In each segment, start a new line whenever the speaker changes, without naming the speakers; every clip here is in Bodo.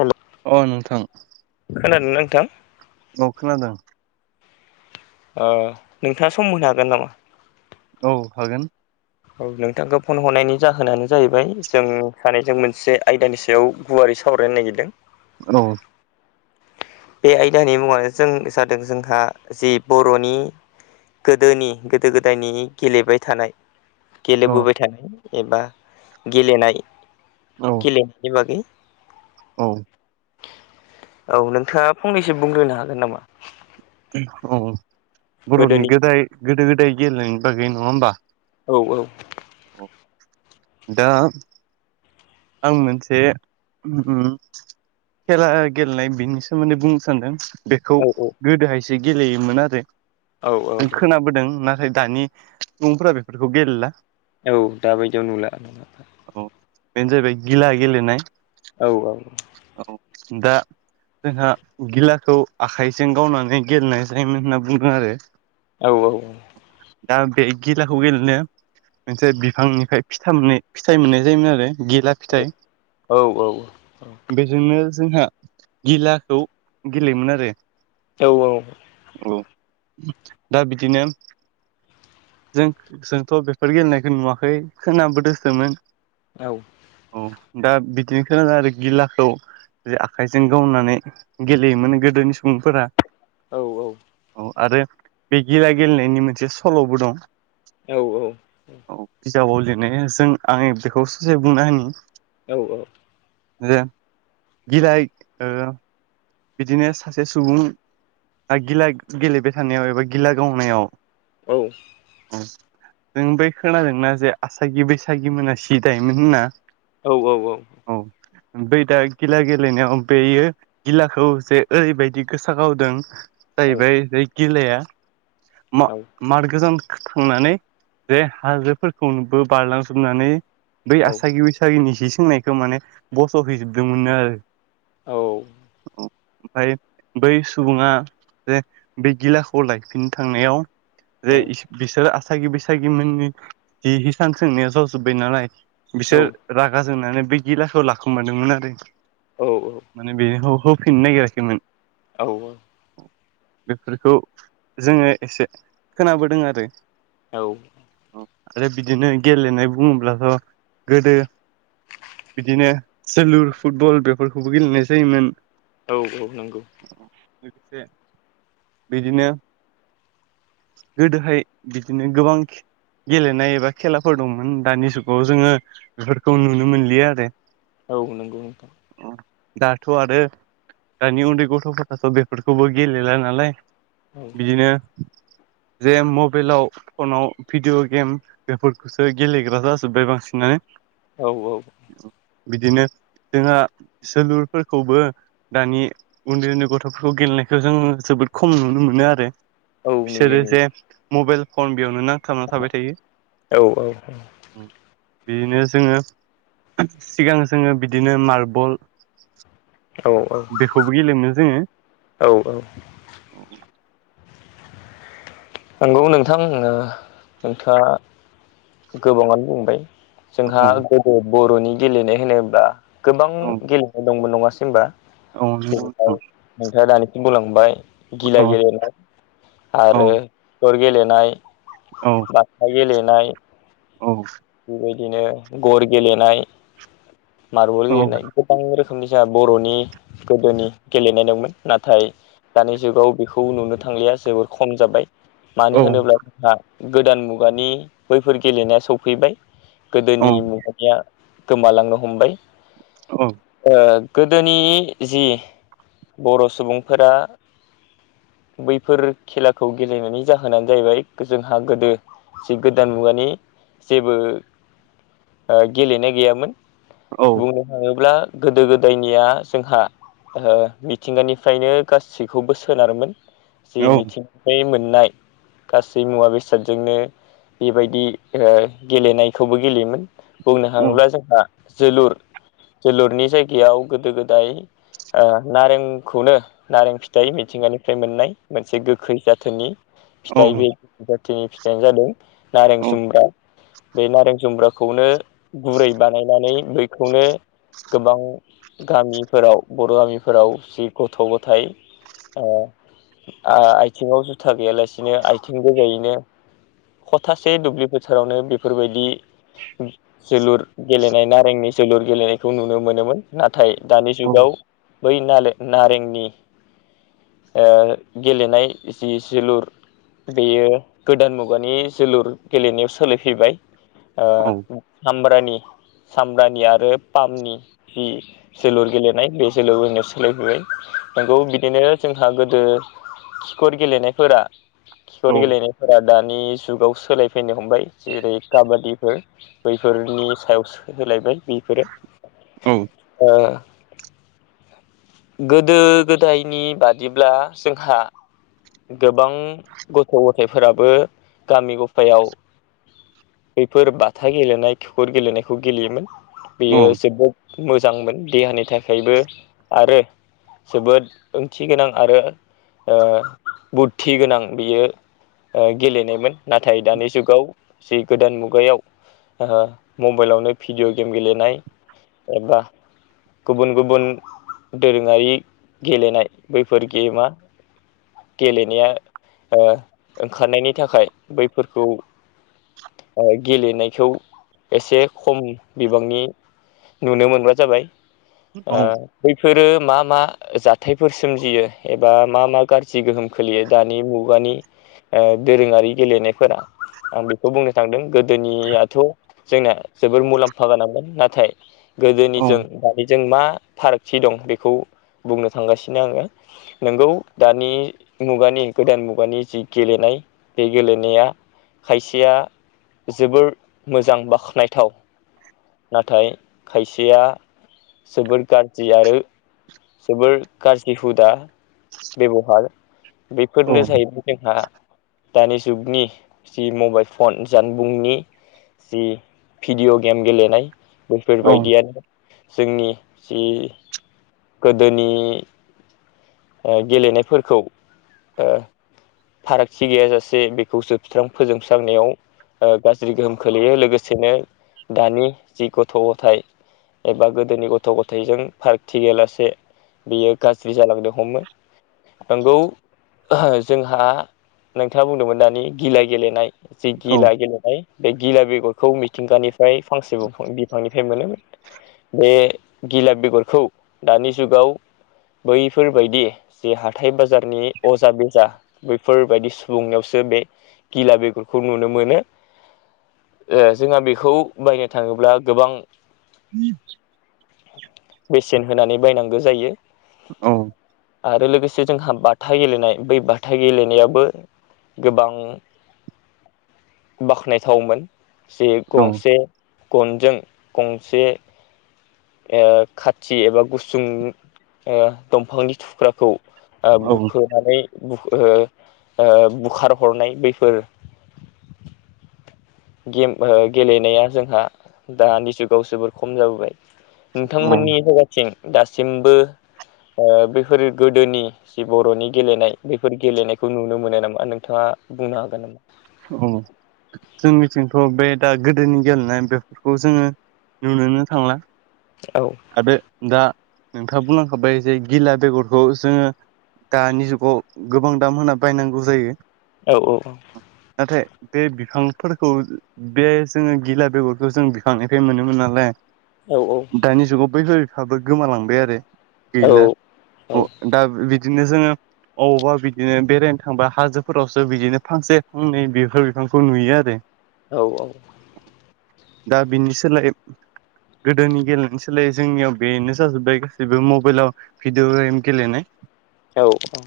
हेल'
अ' नोंथां
खोनादोंना नोंथां?
औ खोनादों।
ओ नोंथाङा सम होनो हागोन नामा?
औ हागोन।
औ नोंथांखौ फन हरनायनि जाहोनानो जाहैबाय जों सानैजों मोनसे आयदानि सायाव गुवारै सावरायनो नागिरदों
औ
बे आयदानि मुङानो जों जादों जोंहा जे बर'नि गोदोनि गोदो गोदायनि गेलेबाय थानाय
औ
गेलेबोबाय थानाय एबा गेलेनाय
औ
गिलेनायनि बागै।
औ
औ नोंथाङा फंनैसो बुंग्रोनो हागोन नामा?
औ बर'नि
गोदोनि
गोदाय गोदो गोदाय गेलेनायनि बागै नङा होमबा।
औ औ
दा आं मोनसे ओम ओम खेला गेलेनाय बिनि सोमोन्दै बुंनो सान्दों बेखौ
औ
गोदोहायसो गेलेयोमोन आरो
औ
जों
औ
खोनाबोदों नाथाय दानि सुबुंफोरा बेफोरखौ गेलेला
औ दाबायदियाव नुला
औ बेनो जाहैबाय गिला गेलेनाय
औ औ
औ दा जोंहा गिलाखौ आखाइजों गावनानै गेलेनाय जायोमोन होनना बुंदों आरो
औ औ औ
दा बे गिलाखौ गेलेनो मोनसे बिफांनिफ्राय [unintelligible] फिथाय मोननाय जायोमोन आरो गिला फिथाइ
औ औ औ
बेजोंनो जोंहा गिलाखौ गेलेयोमोन आरो
औ औ
औ दा बिदिनो जों जोंथ' बेफोर गेलेनायखौ नुवाखै खोनाबोदोंसोमोन
औ
औ दा बिदिनो खोनादों आरो गिलाखौ जे आखाइजों गावनानै गेलेयोमोन गोदोनि सुबुंफोरा
औ औ
औ आरो बे गिला गेलेनायनि मोनसे सल'बो दं
औ औ
औ बिजाबाव लिरनाया जों आं बेखौ ससे बुंना होनि
औ औ
जे गिला ओ बिदिनो सासे सुबुं आ गिला गेलेबाय थानायाव एबा गिला गावनायाव
औ
औ जों बै खोनादोंना जे आसागि बैसागि मोना सि दायोमोन होनना
औ औ औ
औ ओमफ्राय दा गिला गेलेनायाव बेयो गिलाखौ जे ओरैबायदि गोसा गावदों जाहैबाय बे गिलाया मा मार गोजान थांनानै जे हाजोफोरखौनोबो बारलांजोबनानै बै आसागि बैसागिनि सि सोंनायखौ माने बस'हैजोबदोंमोननो आरो
औ
ओमफ्राय बै सुबुङा जे बे गिलाखौ लायफिननो थांनायाव जे बिसोरो आसागि बैसागि मोननि जि हिसान सोंनाया जजोब्बाय नालाय बिसोर रागा जोंनानै बे गिलाखौ लाखुमादोंमोन आरो।
औ औ
माने बेनिखौ होफिननो नागिराखैमोन
औ औ
बेफोरखौ जोङो एसे खोनाबोदों आरो
औ
औ आरो बिदिनो गेलेनाय बुङोब्लाथ' गोदो बिदिनो जोलुर फुटबल बेफोरखौबो गेलेनाय जायोमोन
औ औ नंगौ
लोगोसे बिदिनो गोदोहाय बिदिनो गोबां गेलेनाय एबा खेलाफोर दंमोन दानि जुगाव जोङो बेफोरखौ नुनो मोनलिया आरो।
औ नंगौ नोंथां।
अ दाथ आरो दानि उन्दै गथफोराथ बेफोरखौबो गेलेला नालाय
औ
बिदिनो जे मबाइलाव फनाव भिडिअ गेम बेफोरखौसो गेलेग्रा जाजोब्बाय बांसिनानो
औ औ
बिदिनो जोंहा जोलुरफोरखौबो दानि उन्दै उन्दै गथफोरखौ गेलेनायखौ जों जोबोद खम नुनो मोनो आरो।
औ नुयो
बिसोरो
नुयो
जे मबाइल फन बेयावनो नांथाबना थाबाय
औ
थायो बिदिनो जोङो सिगां जोङो बिदिनो मार्बल
औ
बेखौबो गेलेयोमोन जोङो।
औ औ नंगौ नोंथां नोंथाङा गोबाङानो बुंबाय जोंहा
औ
गोदो बरनि गेलेनाय होनोब्ला गोबां
औ
गेलेनाय दंमोन नङासै होनबा?
औ नंगौ
जेनेबा
नोंथां
नोंथाङा दानिसिम बुंलांबाय गिला
औ
गेलेनाय
औ
आरो दर गेलेनाय
औ
बाथा गेलेनाय
औ
बेबायदिनो गर गेलेनाय मार्बल गेलेनाय
औ
गोबां रोखोमनि जोहा बरनि गोदोनि गेलेनाय दंमोन नाथाय दानि जुगाव बेखौ नुनो थांलिया जोबोर खम जाबाय मानो
औ
होनोब्ला जोंहा गोदान मुगानि बैफोर गेलेनाया सफैबाय
औ
गोदोनि मुगानिया गोमालांनो हमबाय ओ गोदोनि जि बर' सुबुंफोरा बैफोर खेलाखौ गेलेनायनि जाहोनानो जाहैबाय जोंहा गोदो जि गोदान मुगानि बो ओ गेलेनाय गैयामोन बुंनो थाङोब्ला गोदो गोदायनिया जोंहा ओ मिथिंगानिफ्रायनो गासैखौबो सोनारोमोन जि मिथिं गायै मोननाय गासै मुवा बेसादजोंनो बेबायदि ओ गेलेनायखौबो गेलेयोमोन बुंनो थाङोब्ला जोंहा जोलुर जोलुरनि जायगायाव गोदो गोदाय ओ नारेंखौनो नारें फिथाइ मिथिंगानिफ्राय मोननाय मोनसे गोखै जाथोननि फिथाइ बे जाथिनि फिथायानो जादों नारें जुम्ब्रा बे नारें जुम्ब्राखौनो गुरै बानायनानै बैखौनो गोबां गामिफोराव बर' गामिफोराव जि गथ' गथाइ आथिङाव जुथा गैयालासिनो आथिं गोजायैनो खथासे दुब्लिफोर सेरावनो बेफोरबायदि जोलुर गेलेनाय नारेंनि जोलुर गेलेनायखौ नुनो मोनोमोन नाथाय दानि जुगाव बै नाले नारेंनि ओ गेलेनाय जि जोलुर बेयो गोदान मुगानि जोलुर गेलेनायाव सोलायफैबाय सामब्रानि सामब्रानि आरो पामनि जि जोलुर गेलेनाय बे जोलुर जनो सोलायबोबाय नंगौ बिदिनो जोंहा गोदो खिखर गेलेनायफोरा खिखर गेलेनायफोरा दानि जुगाव सोलायफैनो हमबाय जेरै काबादिफोर बैफोरनि सायावसो होलायबाय बिफोरो ओ गोदो गोदायनि बादिब्ला जोंहा गोबां गथ' गथायफोराबो गामि गफायाव बैफोर बाथा गेलेनाय खिखर गेलेनायखौ गेलेयोमोन बेयो जोबोद मोजांमोन देहानि थाखायबो आरो जोबोद ओंथि गोनां आरो ओ बुद्धि गोनां बियो गेलेनायमोन नाथाय दानि जुगाव जि गोदान मुगायाव ओ मबाइलावनो भिडिअ' गेम गेलेनाय एबा गुबुन गुबुन दोरोङारि गेलेनाय बैफोर गेमा गेलेनाया ओ ओंखारनायनि थाखाय बैफोरखौ गेलेनायखौ एसे खम बिबांनि नुनो मोनब्ला जाबाय बैफोरो मा मा जाथायफोर सोमजियो एबा मा मा गाज्रि गोहोम खोलियो दानि मुगानि दोरोङारि गेलेनायफोरा आं बेखौ बुंनो थांदों गोदोनियाथ' जोंना जोबोर मुलाम्फा गानांगोन नाथाय गोदोनिजों दानिजों मा फारागथि दं बेखौ बुंनो थांगासिनो आङो नोंगौ दानि मुगानि गोदान मुगानि जि गेलेनाय बे गेलेनाया खायसेया जोबोर मोजां बाखनायथाव नाथाय खायसेया जोबोद गाज्रि आरो जोबोर गाज्रि हुदा बेबहार बेफोरनो जाहैबाय जोंहा दानि जुगनि जि मबाइल फन जानबुंनि जि भिडिय' गेम गेलेनाय बैफोरबायदियानो जोंनि जि गोदोनि गेलेनायफोरखौ फारागथि गैयााजासे बेखौसो फिस्रां फोजोंस्रांनायाव ओ गाज्रि गोहोम खोलैयो लोगोसेनो दानि जि गथ' गथाय एबा गोदोनि गथ' गथायजों फारागथि गैलासे से बियो गाज्रि जालांदों हमो नंगौ जोंहा नोंथाङा बुंदोंमोन दानि गिलाइ गेलेनाय जि गिला गेलेनाय बे गिला बेगरखौ मिथिंगानिफ्राय फांसे फां बिफांनिफ्राय मोनोमोन बे गिला बेगरखौ दानि जुगाव बैफोरबायदि जे हाथाय बाजारनि अजा बेजा बैफोरबायदि सुबुंनायावसो बे गिला बेगरखौ नुनो मोनो ओ जोंहा बेखौ बायनो थाङोब्ला गोबां
बि
बेसेन होनानै बायनांगौ जायो
औ
आरो लोगोसे जोंहा बाथा गेलेनाय बै बाथा गेलेनायावबो गोबां बाख्नायथावमोन जे गंसे गनजों गंसे खाथि एबा गुसुं दंफांनि थुख्राखौ बुखोनानै बुखारहरनाय बैफोर गेम गेलेनाया जोंहा दानि जुगाव जोबोर खम जाबोबाय नोंथांमोननि हुोगाथिं दासिमबो बैफोर गोदोनि जि बर'नि गेलेनाय बेफोर गेलेनायखौ नुनो मोनो नामा नोंथाङा बुंनो हागोन नामा
अ जोंनिथिंथ' बे दा गोदोनि गेलेनाय बेफोरखौ जोङो नुनोनो थांला
औ
आरो दा नोंथाङा बुंनांखाबाय जे गिला बेगरखौ जोङो दानि जुगाव गोबां दाम होना बायनांगौ जायो।
औ औ औ।
नाथाय बे बिफांफोरखौ बे जोङो गिला बेगरखौ जों बिखांनिफ्राय मोनोमोन नालाय
औ
दानि जुगाव बैफा बिफाबो गोमालांबाय आरो।
औ
गैला अ द बिदिनो जोङो अबावबा बिदिनो बेरायनो थांब हाजोफोरावसो बिदिनो फांसे [unintelligible] नै बेफोर बिफांखौ नुयो आरो।
औ औ
दा बिनि सोलाय गोदोनि गेलेनो सोलायै जोंनियाव बेनो जाजोब्बाय गासैबो मबाइलाव भिडिअ गेम गेले नाय
औ औ।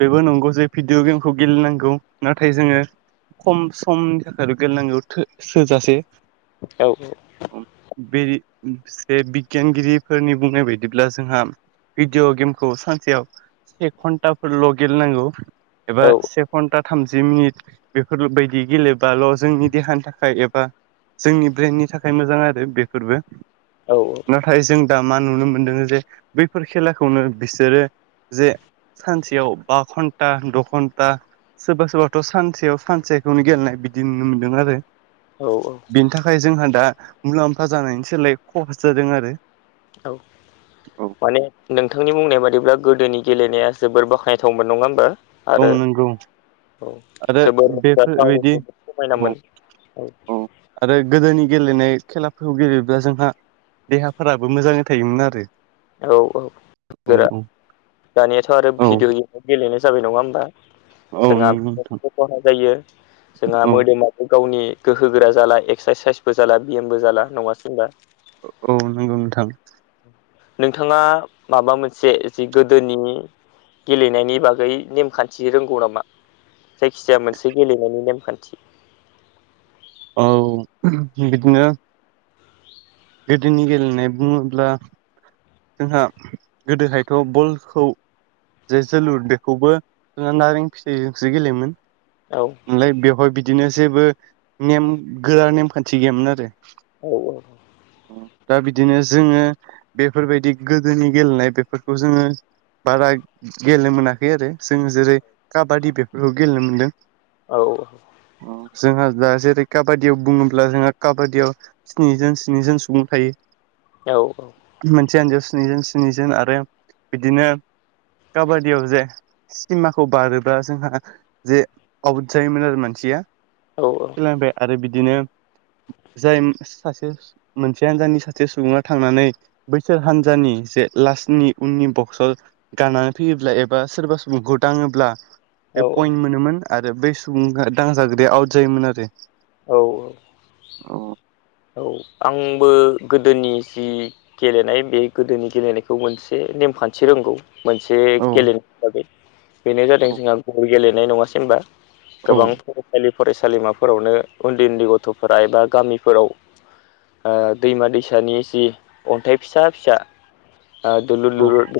बेबो नंगौ जे भिडिअ' गेमखौ गेलेनांगौ नाथाय जोङो खम समनि थाखाय गेलेनांगौ थोजासे।
औ
बे बिगियानगिरिफोरनि बुंनाय बायदिब्ला जोंहा भिडिअ' गेमखौ सानसेयाव से घन्टाफोरल' गेलेनांगौ एबा से घन्टा थामजि मिनिट बेफोरबायदि गेलेबाल' जोंनि देहानि थाखाय एबा जोंनि ब्रेननि थाखाय मोजां आरो बेफोरबो
औ औ।
नाथाय जों दा मा नुनो मोनदों जे बैफोर खेलाखौनो बिसोरो जे सानसेयाव बा घन्टा द' घन्टा सोरबा सोरबाथ' सानसेयाव सानसेखौनो गेलेनाय बिदि नुनो मोनदों आरो।
औ
बिनि थाखाय थाखाय जोंहा दा मुलाम्फा जानायनि सोलाय खहा जादों आरो।
औ
औ
माने नोंथांनि बुंनाय बादिब्ला गोदोनि गेलेनाया जोबोर बाख्नायथावमोन नङा ह होनोमबा
औ नंगौ। आरो
जोबोर रंजाथाव
बेफोरबायदि
जोबोर
औ
समायनामोन
औ। आरो गोदोनि गेलेनाय खेलाफोरखौ गेलेब्ला जोंहा देहाफोराबो मोजाङै थायोमोन आरो।
औ औ
औ
गोरा दानियाथ' आरो
औ
भिडिअ गेमाव गेलेनाय जाबाय नङा होमबा।
औ नंगौ नोंथां
जोंहाबो खहा जायो जोंहा
औ
मोदोमाबो गावनि गोहो गोरा जाला एक्सारसाइसबो जाला बिएमबो जाला नङासै होमबा।
औ नंगौ नोंथां।
नोंथाङा माबा मोनसे जि गोदोनि गेलेनायनि बागै नेमखान्थि रोंगौ नामा? जायखिजाया मोनसे गेलेनायनि नेमखान्थि
औ बिदिनो गोदिनि गेलेनाय बुंङोब्ला जोंहा गोदोहायथ' बलखौ जे जोलुर बेखौबो जोङो नारें फिथाइजोंसो गेलेयोमोन
औ
नालाय बेवहाय बिदिनो जेबो नेम गोरा नेमखान्थि गैयामोन आरो
औ औ
दा बिदिनो जोङो बेफोरबायदि गोदोनि गेलेनाय बेफोरखौ जोङो बारा गेलेनो मोनाखै आरो जों जेरै काबादि बेफोरखौ गेलेनो मोन्दों।
औ
जोंहा दा जेरै काबादियाव बुङोब्ला जोंहा काबादियाव स्निज स्निजोन सुबुं थायो
औ औ
मोनसे आनजायाव स्निजोन स्निजोन आरो बिदिनो काबादियाव जे सिमाखौ बारोबा जोंहा जे आवट जायोमोन आरो मानसिया
औ औ
सोलांबाय आरो बिदिनो जाय सासे मोनसे हनजानि सासे सुबुङा थांनानै बैसोर हानजानि जे लास्टनि उननि बक्स गाननानै फैयोब्ला एबा सोरबा सम गुदाङोब्ला
औ
बे पइन्ट मोनोमोन आरो बै सुबुंआ दांजाग्राया आउट जायोमोन आरो
औ औ
ओम
औ आंबो गोदोनि जि गेलेनाय बे गोदोनि गेलेनायखौ मोनसे नेमखान्थि रोंगौ मोनसे
औ
गेलेनाय हिसाबै बेनो जादों जोंहा गल गेलेनाय नङासै होनबा
औ
गोबां फरायसालि फरायसालिमाफोरावनो उन्दै उन्दै गथ'फोरा एबा गामिफोराव दैमा दैसानि जि अन्थाइ फिसा फिसा दुलुर
औ
ललुर